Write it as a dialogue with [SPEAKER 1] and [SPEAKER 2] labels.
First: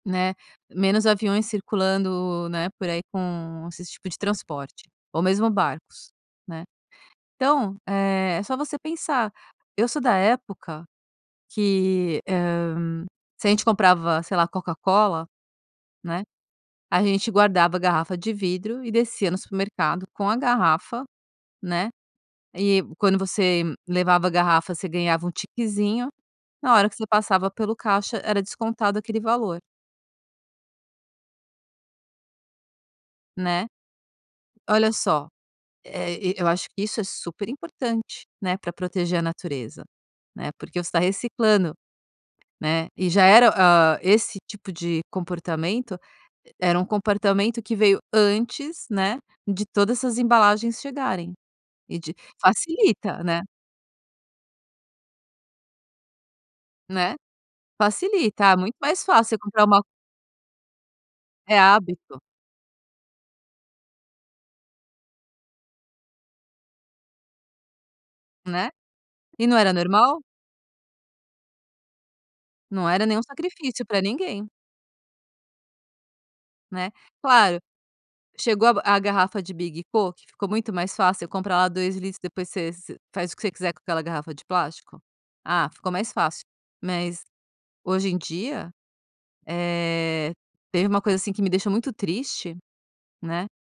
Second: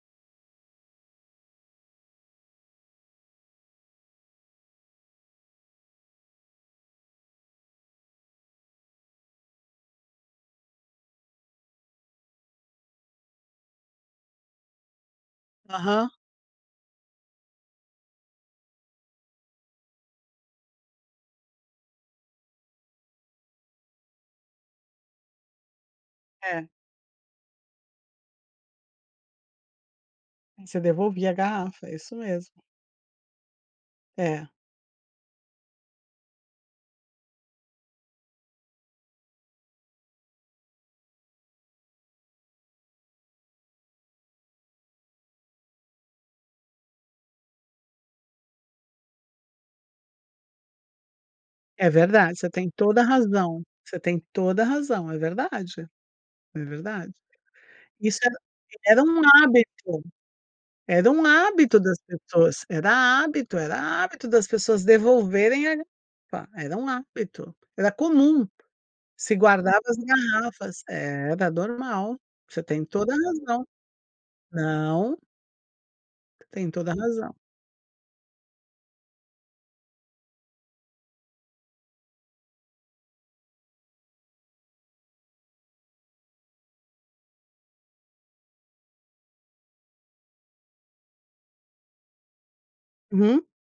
[SPEAKER 1] Né, menos aviões circulando né, por aí com esses tipo de transporte ou mesmo barcos né, então é, só você pensar eu sou da época que, hã, se a gente comprava, sei lá, Coca-Cola
[SPEAKER 2] Aham.
[SPEAKER 1] né, a gente guardava a garrafa de vidro e descia no supermercado com a garrafa né, e quando você levava a garrafa você ganhava um tiquezinho
[SPEAKER 2] É.
[SPEAKER 1] na hora que você passava pelo caixa era descontado aquele valor.
[SPEAKER 2] Você devolvia a garrafa, é isso mesmo.
[SPEAKER 1] Né?
[SPEAKER 2] É.
[SPEAKER 1] Olha só, eh, e eu acho que isso é super importante né, pra proteger a natureza né, porque você está reciclando né, e já era, hã, esse tipo de comportamento era um comportamento que veio antes né, de todas essas embalagens chegarem,
[SPEAKER 2] É
[SPEAKER 1] e de
[SPEAKER 2] verdade, você tem toda a
[SPEAKER 1] facilita né.
[SPEAKER 2] razão você tem toda a razão, é verdade é verdade.
[SPEAKER 1] Né,
[SPEAKER 2] Isso era
[SPEAKER 1] facilita, ah, muito
[SPEAKER 2] era
[SPEAKER 1] mais
[SPEAKER 2] um
[SPEAKER 1] fácil comprar uma
[SPEAKER 2] hábito era um
[SPEAKER 1] é
[SPEAKER 2] hábito das
[SPEAKER 1] hábito.
[SPEAKER 2] pessoas, era hábito era hábito das pessoas devolverem a pá era um hábito, era comum,
[SPEAKER 1] Né,
[SPEAKER 2] se
[SPEAKER 1] e não era
[SPEAKER 2] guardava as
[SPEAKER 1] normal?
[SPEAKER 2] garrafas. Era normal, você tem
[SPEAKER 1] Não era
[SPEAKER 2] toda a
[SPEAKER 1] nenhum
[SPEAKER 2] razão.
[SPEAKER 1] sacrifício pra ninguém.
[SPEAKER 2] Não. Tem
[SPEAKER 1] Né,
[SPEAKER 2] toda razão.
[SPEAKER 1] claro, chegou a garrafa de big po que ficou muito mais fácil eu comprar lá 2L litros depois você você faz o que você quiser com aquela garrafa de plástico? Ah, ficou mais fácil. Mas, hoje em dia, eh, teve um coisa assim que me deixou muito triste,
[SPEAKER 2] Uhum.
[SPEAKER 1] né